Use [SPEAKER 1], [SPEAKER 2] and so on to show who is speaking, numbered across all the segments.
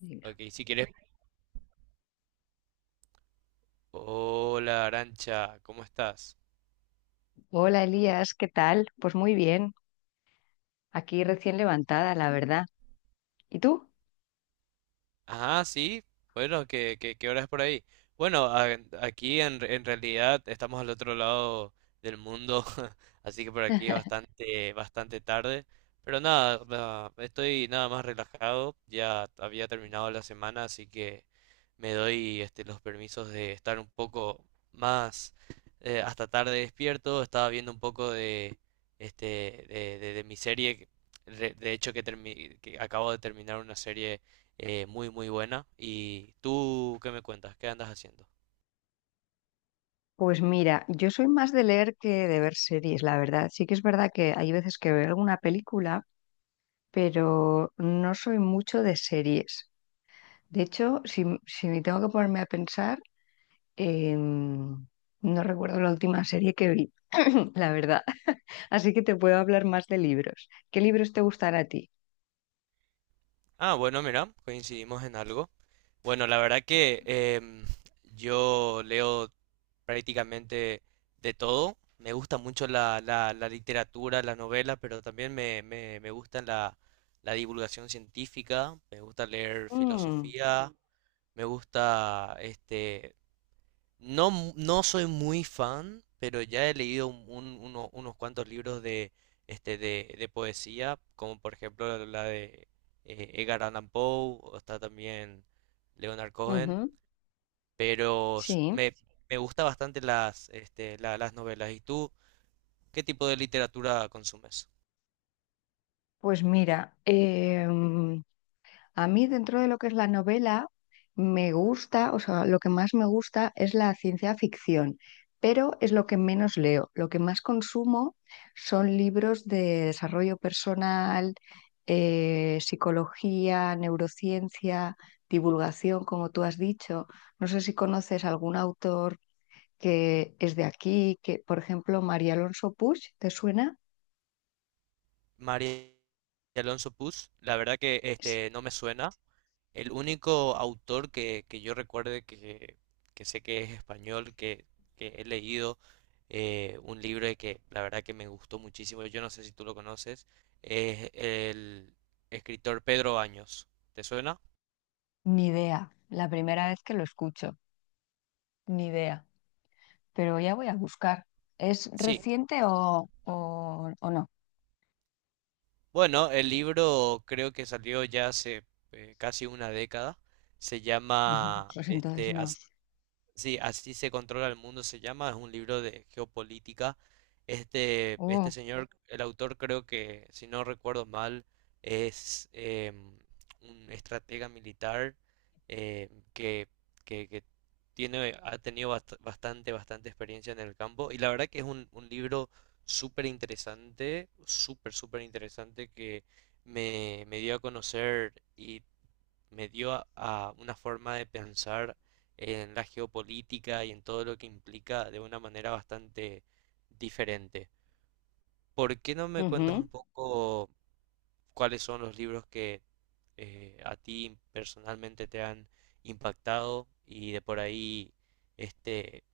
[SPEAKER 1] Venga.
[SPEAKER 2] Ok, si quieres. Hola, Arancha, ¿cómo estás?
[SPEAKER 1] Hola Elías, ¿qué tal? Pues muy bien, aquí recién levantada, la verdad. ¿Y tú?
[SPEAKER 2] Ah, sí. Bueno, ¿qué hora es por ahí? Bueno, aquí en realidad estamos al otro lado del mundo, así que por aquí es bastante tarde. Pero nada, va, estoy nada más relajado. Ya había terminado la semana, así que me doy este, los permisos de estar un poco más hasta tarde despierto. Estaba viendo un poco este, de mi serie. De hecho, que acabo de terminar una serie muy muy buena. ¿Y tú qué me cuentas? ¿Qué andas haciendo?
[SPEAKER 1] Pues mira, yo soy más de leer que de ver series, la verdad. Sí que es verdad que hay veces que veo alguna película, pero no soy mucho de series. De hecho, si me tengo que ponerme a pensar, em, no recuerdo la última serie que vi, la verdad. Así que te puedo hablar más de libros. ¿Qué libros te gustan a ti?
[SPEAKER 2] Ah, bueno, mira, coincidimos en algo. Bueno, la verdad que yo leo prácticamente de todo. Me gusta mucho la literatura, la novela, pero también me gusta la divulgación científica, me gusta leer
[SPEAKER 1] Mm,
[SPEAKER 2] filosofía, me gusta este, No, no soy muy fan, pero ya he leído unos cuantos libros de, este, de poesía, como por ejemplo la de Edgar Allan Poe, o está también Leonard Cohen,
[SPEAKER 1] ujú,
[SPEAKER 2] pero
[SPEAKER 1] sí.
[SPEAKER 2] me gusta bastante las, este, las novelas. ¿Y tú qué tipo de literatura consumes?
[SPEAKER 1] Pues mira, a mí dentro de lo que es la novela, me gusta, o sea, lo que más me gusta es la ciencia ficción, pero es lo que menos leo. Lo que más consumo son libros de desarrollo personal, psicología, neurociencia, divulgación, como tú has dicho. No sé si conoces algún autor que es de aquí, que, por ejemplo, María Alonso Puig, ¿te suena?
[SPEAKER 2] María Alonso Puz, la verdad que
[SPEAKER 1] Sí.
[SPEAKER 2] este, no me suena. El único autor que yo recuerde que sé que es español, que he leído un libro y que la verdad que me gustó muchísimo, yo no sé si tú lo conoces, es el escritor Pedro Baños. ¿Te suena?
[SPEAKER 1] Ni idea, la primera vez que lo escucho. Ni idea, pero ya voy a buscar. ¿Es
[SPEAKER 2] Sí.
[SPEAKER 1] reciente o no?
[SPEAKER 2] Bueno, el libro creo que salió ya hace casi una década. Se
[SPEAKER 1] Ajá,
[SPEAKER 2] llama
[SPEAKER 1] pues entonces
[SPEAKER 2] este,
[SPEAKER 1] no.
[SPEAKER 2] Sí, así se controla el mundo, se llama, es un libro de geopolítica. Este
[SPEAKER 1] Oh,
[SPEAKER 2] señor, el autor creo que, si no recuerdo mal, es un estratega militar eh, que, que tiene, ha tenido bastante experiencia en el campo. Y la verdad que es un libro súper interesante, súper interesante que me dio a conocer y me dio a una forma de pensar en la geopolítica y en todo lo que implica de una manera bastante diferente. ¿Por qué no me cuentas un
[SPEAKER 1] ujú.
[SPEAKER 2] poco cuáles son los libros que a ti personalmente te han impactado y de por ahí este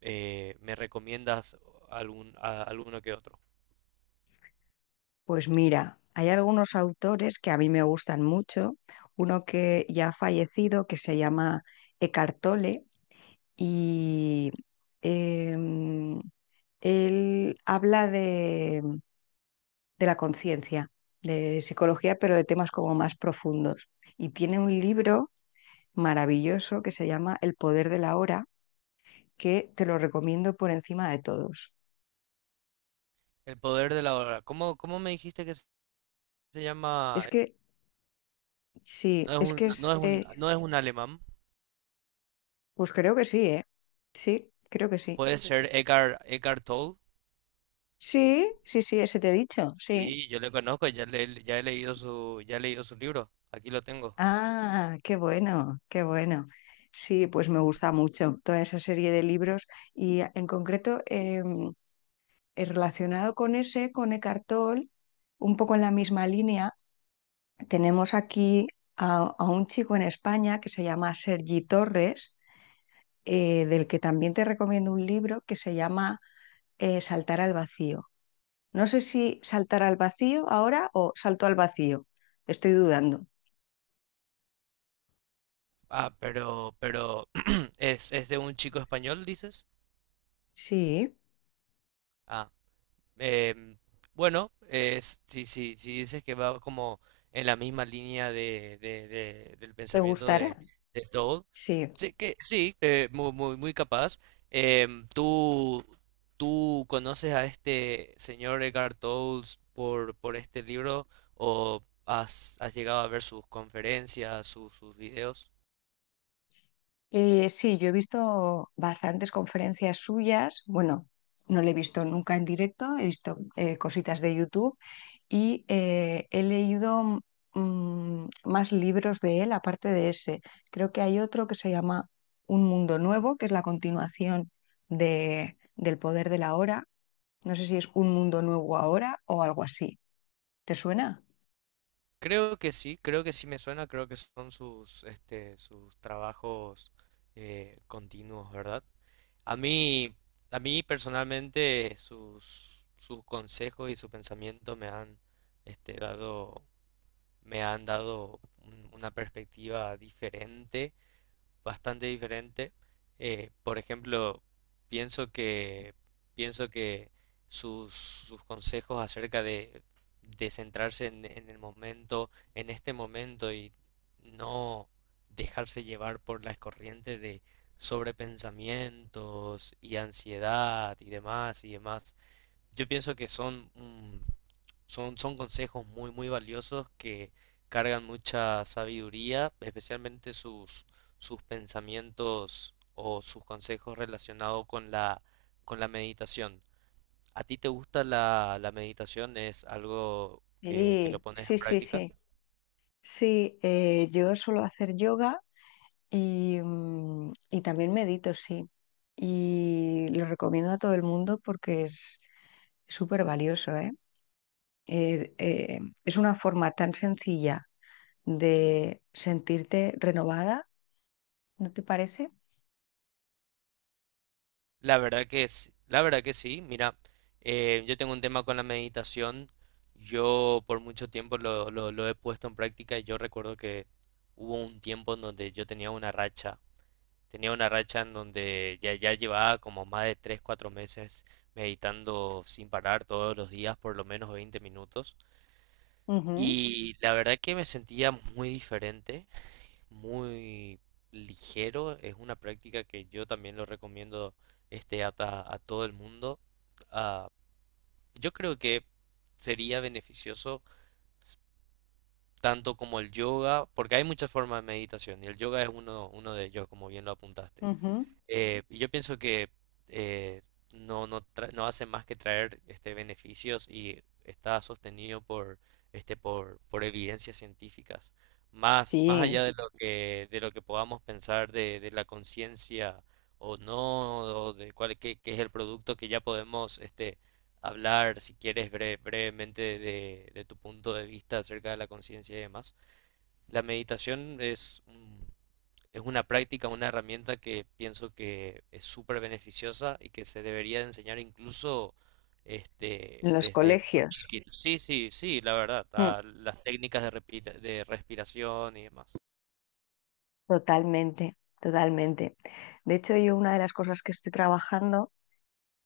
[SPEAKER 2] me recomiendas alguno que otro?
[SPEAKER 1] Pues mira, hay algunos autores que a mí me gustan mucho. Uno que ya ha fallecido, que se llama Eckhart Tolle, y em, él habla de la conciencia, de psicología, pero de temas como más profundos. Y tiene un libro maravilloso que se llama El poder de la hora, que te lo recomiendo por encima de todos.
[SPEAKER 2] El poder de la hora. ¿Cómo me dijiste que se llama?
[SPEAKER 1] Es que sí,
[SPEAKER 2] No es
[SPEAKER 1] es
[SPEAKER 2] un,
[SPEAKER 1] que
[SPEAKER 2] no es Es, un, no es un alemán.
[SPEAKER 1] pues creo que sí, ¿eh? Sí, creo que sí.
[SPEAKER 2] Puede ser Edgar Toll.
[SPEAKER 1] Sí, sí, sí, ese te he dicho, sí.
[SPEAKER 2] Sí, yo le conozco, ya, ya he leído su, ya he leído su libro. Aquí lo tengo.
[SPEAKER 1] Ah, qué bueno, qué bueno. Sí, pues me gusta mucho toda esa serie de libros y ah, en concreto, relacionado con ese, con Eckhart Tolle, un poco en la misma línea, tenemos aquí a un chico en España que se llama Sergi Torres, del que también te recomiendo un libro que se llama, Saltar al vacío. No sé si saltar al vacío ahora o salto al vacío. Estoy dudando.
[SPEAKER 2] Ah, pero es de un chico español, dices.
[SPEAKER 1] Sí,
[SPEAKER 2] Ah, Eh, bueno, si dices que va como en la misma línea del
[SPEAKER 1] ¿te
[SPEAKER 2] pensamiento
[SPEAKER 1] gustará?
[SPEAKER 2] de Toad,
[SPEAKER 1] Sí.
[SPEAKER 2] sí, que muy capaz. Em, ¿tú conoces a este señor Edgar Toad por este libro o has, has llegado a ver sus conferencias, sus videos?
[SPEAKER 1] Sí, yo he visto bastantes conferencias suyas. Bueno, no le he visto nunca en directo, he visto cositas de YouTube y he leído más libros de él aparte de ese. Creo que hay otro que se llama Un Mundo Nuevo, que es la continuación del Poder de la Hora. No sé si es Un Mundo Nuevo ahora o algo así. ¿Te suena?
[SPEAKER 2] Creo que sí me suena, creo que son sus, este, sus trabajos continuos, ¿verdad? A mí, a mí personalmente sus consejos y su pensamiento me han, este, dado, me han dado una perspectiva diferente bastante diferente. Por ejemplo, pienso que, pienso que sus consejos acerca de centrarse en el momento, en este momento y no dejarse llevar por las corrientes de sobrepensamientos y ansiedad y demás y demás. Yo pienso que son, mm, son consejos muy valiosos que cargan mucha sabiduría, especialmente sus, sus pensamientos o sus consejos relacionados con con la meditación. ¿A ti te gusta la meditación? ¿Es algo que lo
[SPEAKER 1] Sí,
[SPEAKER 2] pones en
[SPEAKER 1] sí, sí,
[SPEAKER 2] práctica?
[SPEAKER 1] sí. Sí, yo suelo hacer yoga y, y también medito, sí. Y lo recomiendo a todo el mundo porque es súper valioso, ¿eh? Es una forma tan sencilla de sentirte renovada, ¿no te parece?
[SPEAKER 2] La verdad que sí. Mira, yo tengo un tema con la meditación. Yo por mucho tiempo lo he puesto en práctica y yo recuerdo que hubo un tiempo en donde yo tenía una racha. Tenía una racha en donde ya llevaba como más de 3 4 meses meditando sin parar todos los días por lo menos 20 minutos. Y la verdad que me sentía muy diferente muy ligero. Es una práctica que yo también lo recomiendo este, a todo el mundo. Ah, yo creo que sería beneficioso s- tanto como el yoga, porque hay muchas formas de meditación y el yoga es uno de ellos, como bien lo apuntaste.
[SPEAKER 1] Ujú, ujú.
[SPEAKER 2] Y yo pienso que eh, no hace más que traer este, beneficios y está sostenido este, por evidencias científicas. Más
[SPEAKER 1] Sí,
[SPEAKER 2] allá de lo que podamos pensar de la conciencia o no, o de qué es el producto que ya podemos este, hablar, si quieres, brevemente de tu punto de vista acerca de la conciencia y demás. La meditación es un Es una práctica, una herramienta que pienso que es súper beneficiosa y que se debería enseñar incluso
[SPEAKER 1] en
[SPEAKER 2] este,
[SPEAKER 1] los
[SPEAKER 2] desde muy
[SPEAKER 1] colegios.
[SPEAKER 2] chiquito. Sí, sí, sí, la verdad,
[SPEAKER 1] Mm,
[SPEAKER 2] a las técnicas de respiración y demás.
[SPEAKER 1] totalmente, totalmente. De hecho, yo una de las cosas que estoy trabajando,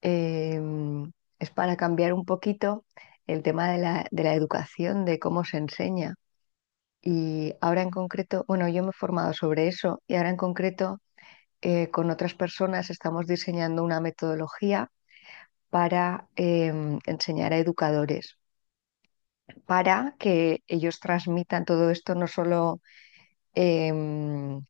[SPEAKER 1] em, es para cambiar un poquito el tema de de la educación, de cómo se enseña. Y ahora en concreto, bueno, yo me he formado sobre eso, y ahora en concreto, con otras personas estamos diseñando una metodología para enseñar a educadores, para que ellos transmitan todo esto, no solo, em,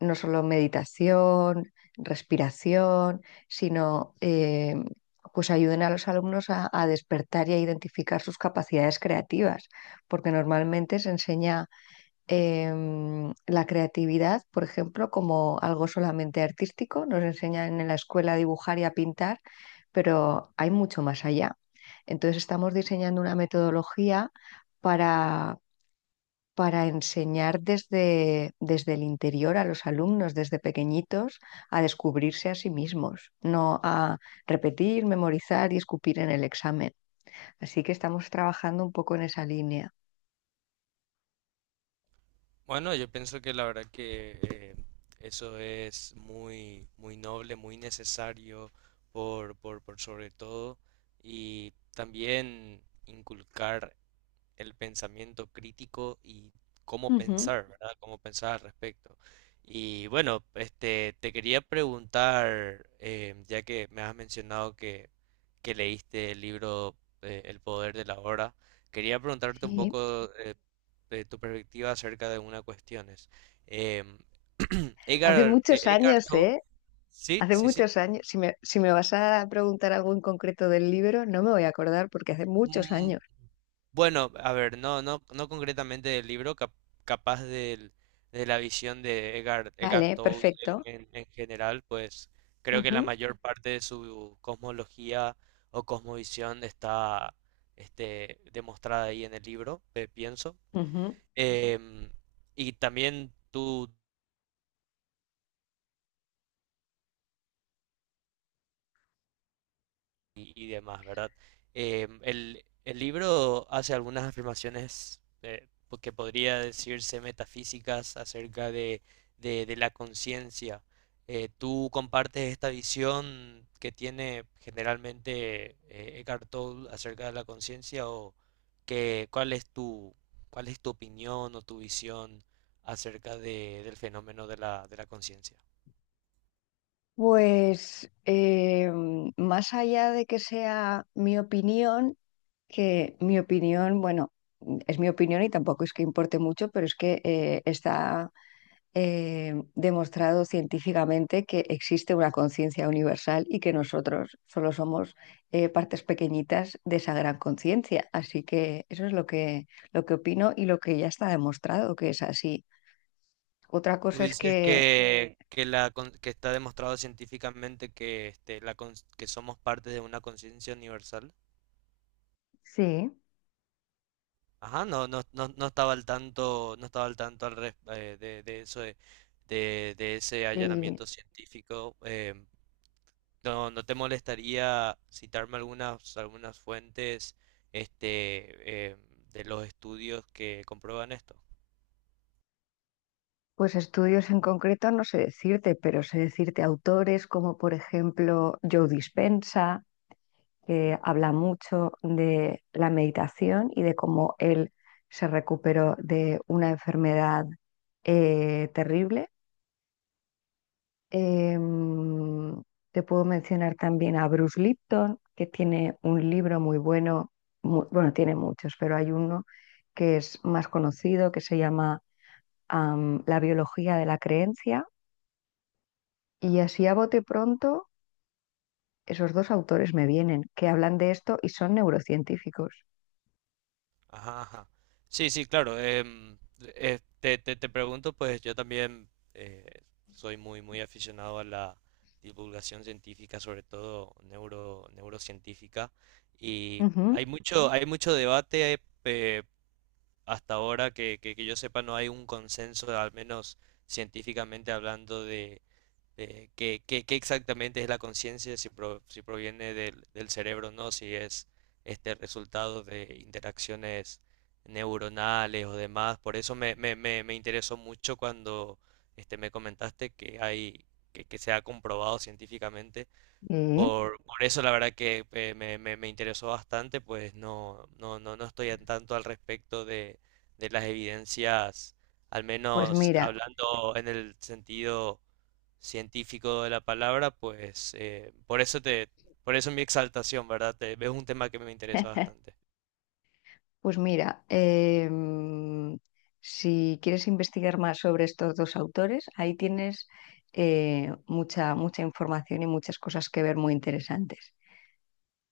[SPEAKER 1] no solo meditación, respiración, sino pues ayuden a los alumnos a despertar y a identificar sus capacidades creativas, porque normalmente se enseña, la creatividad, por ejemplo, como algo solamente artístico. Nos enseñan en la escuela a dibujar y a pintar, pero hay mucho más allá. Entonces estamos diseñando una metodología para, para enseñar desde el interior a los alumnos, desde pequeñitos, a descubrirse a sí mismos, no a repetir, memorizar y escupir en el examen. Así que estamos trabajando un poco en esa línea.
[SPEAKER 2] Bueno, yo pienso que la verdad que eso es muy noble, muy necesario por sobre todo y también inculcar el pensamiento crítico y cómo
[SPEAKER 1] Ujú.
[SPEAKER 2] pensar, ¿verdad? Cómo pensar al respecto. Y bueno, este, te quería preguntar, ya que me has mencionado que leíste el libro El poder de la hora, quería preguntarte un
[SPEAKER 1] Sí,
[SPEAKER 2] poco de tu perspectiva acerca de una cuestión. Es, em,
[SPEAKER 1] hace muchos
[SPEAKER 2] Edgar
[SPEAKER 1] años,
[SPEAKER 2] Tolle,
[SPEAKER 1] ¿eh?
[SPEAKER 2] sí,
[SPEAKER 1] Hace
[SPEAKER 2] sí, sí.
[SPEAKER 1] muchos años, si me vas a preguntar algo en concreto del libro, no me voy a acordar porque hace muchos
[SPEAKER 2] Mm,
[SPEAKER 1] años.
[SPEAKER 2] Bueno, a ver, no, no, no concretamente del libro, capaz de la visión de Edgar
[SPEAKER 1] Vale,
[SPEAKER 2] Tolle
[SPEAKER 1] perfecto.
[SPEAKER 2] en general, pues creo que la
[SPEAKER 1] Ujú,
[SPEAKER 2] mayor parte de su cosmología o cosmovisión está este, demostrada ahí en el libro, pienso.
[SPEAKER 1] ujú.
[SPEAKER 2] Em, y también tú, y demás, ¿verdad? El libro hace algunas afirmaciones pues, que podría decirse metafísicas acerca de la conciencia. ¿Tú compartes esta visión que tiene generalmente Eckhart Tolle acerca de la conciencia o que, cuál es tu, cuál es tu opinión o tu visión acerca del fenómeno de de la conciencia?
[SPEAKER 1] Pues más allá de que sea mi opinión, que mi opinión, bueno, es mi opinión y tampoco es que importe mucho, pero es que está demostrado científicamente que existe una conciencia universal y que nosotros solo somos partes pequeñitas de esa gran conciencia. Así que eso es lo que opino y lo que ya está demostrado que es así. Otra
[SPEAKER 2] Tú
[SPEAKER 1] cosa es
[SPEAKER 2] dices
[SPEAKER 1] que
[SPEAKER 2] que está demostrado científicamente que, este, que somos parte de una conciencia universal.
[SPEAKER 1] sí,
[SPEAKER 2] Ajá, no, no, no, no estaba al tanto, no estaba al tanto de eso de, de ese
[SPEAKER 1] sí,
[SPEAKER 2] allanamiento científico. No, ¿no te molestaría citarme algunas fuentes este, de los estudios que comprueban esto?
[SPEAKER 1] pues estudios en concreto no sé decirte, pero sé decirte autores como por ejemplo Joe Dispenza, que habla mucho de la meditación y de cómo él se recuperó de una enfermedad, terrible. Eh, Te puedo mencionar también a Bruce Lipton, que tiene un libro muy bueno, bueno, tiene muchos, pero hay uno que es más conocido, que se llama, La biología de la creencia. Y así a bote pronto, esos dos autores me vienen, que hablan de esto y son neurocientíficos.
[SPEAKER 2] Ajá, ajá. Sí, sí, claro. em, te pregunto, pues yo también soy muy aficionado a la divulgación científica, sobre todo neurocientífica, y
[SPEAKER 1] Ujú,
[SPEAKER 2] hay mucho debate, hasta ahora que yo sepa no hay un consenso, al menos científicamente hablando, de qué exactamente es la conciencia, si, si proviene del cerebro o no, si es este resultado de interacciones neuronales o demás. Por eso me interesó mucho cuando este, me comentaste que hay, que se ha comprobado científicamente.
[SPEAKER 1] sí.
[SPEAKER 2] Por eso la verdad que me interesó bastante, pues no, no, no, no estoy en tanto al respecto de las evidencias, al
[SPEAKER 1] Pues
[SPEAKER 2] menos
[SPEAKER 1] mira,
[SPEAKER 2] hablando en el sentido científico de la palabra, pues por eso te, por eso mi exaltación, ¿verdad? Es un tema que me interesa bastante.
[SPEAKER 1] pues mira, em, si quieres investigar más sobre estos dos autores, ahí tienes mucha, mucha información y muchas cosas que ver muy interesantes.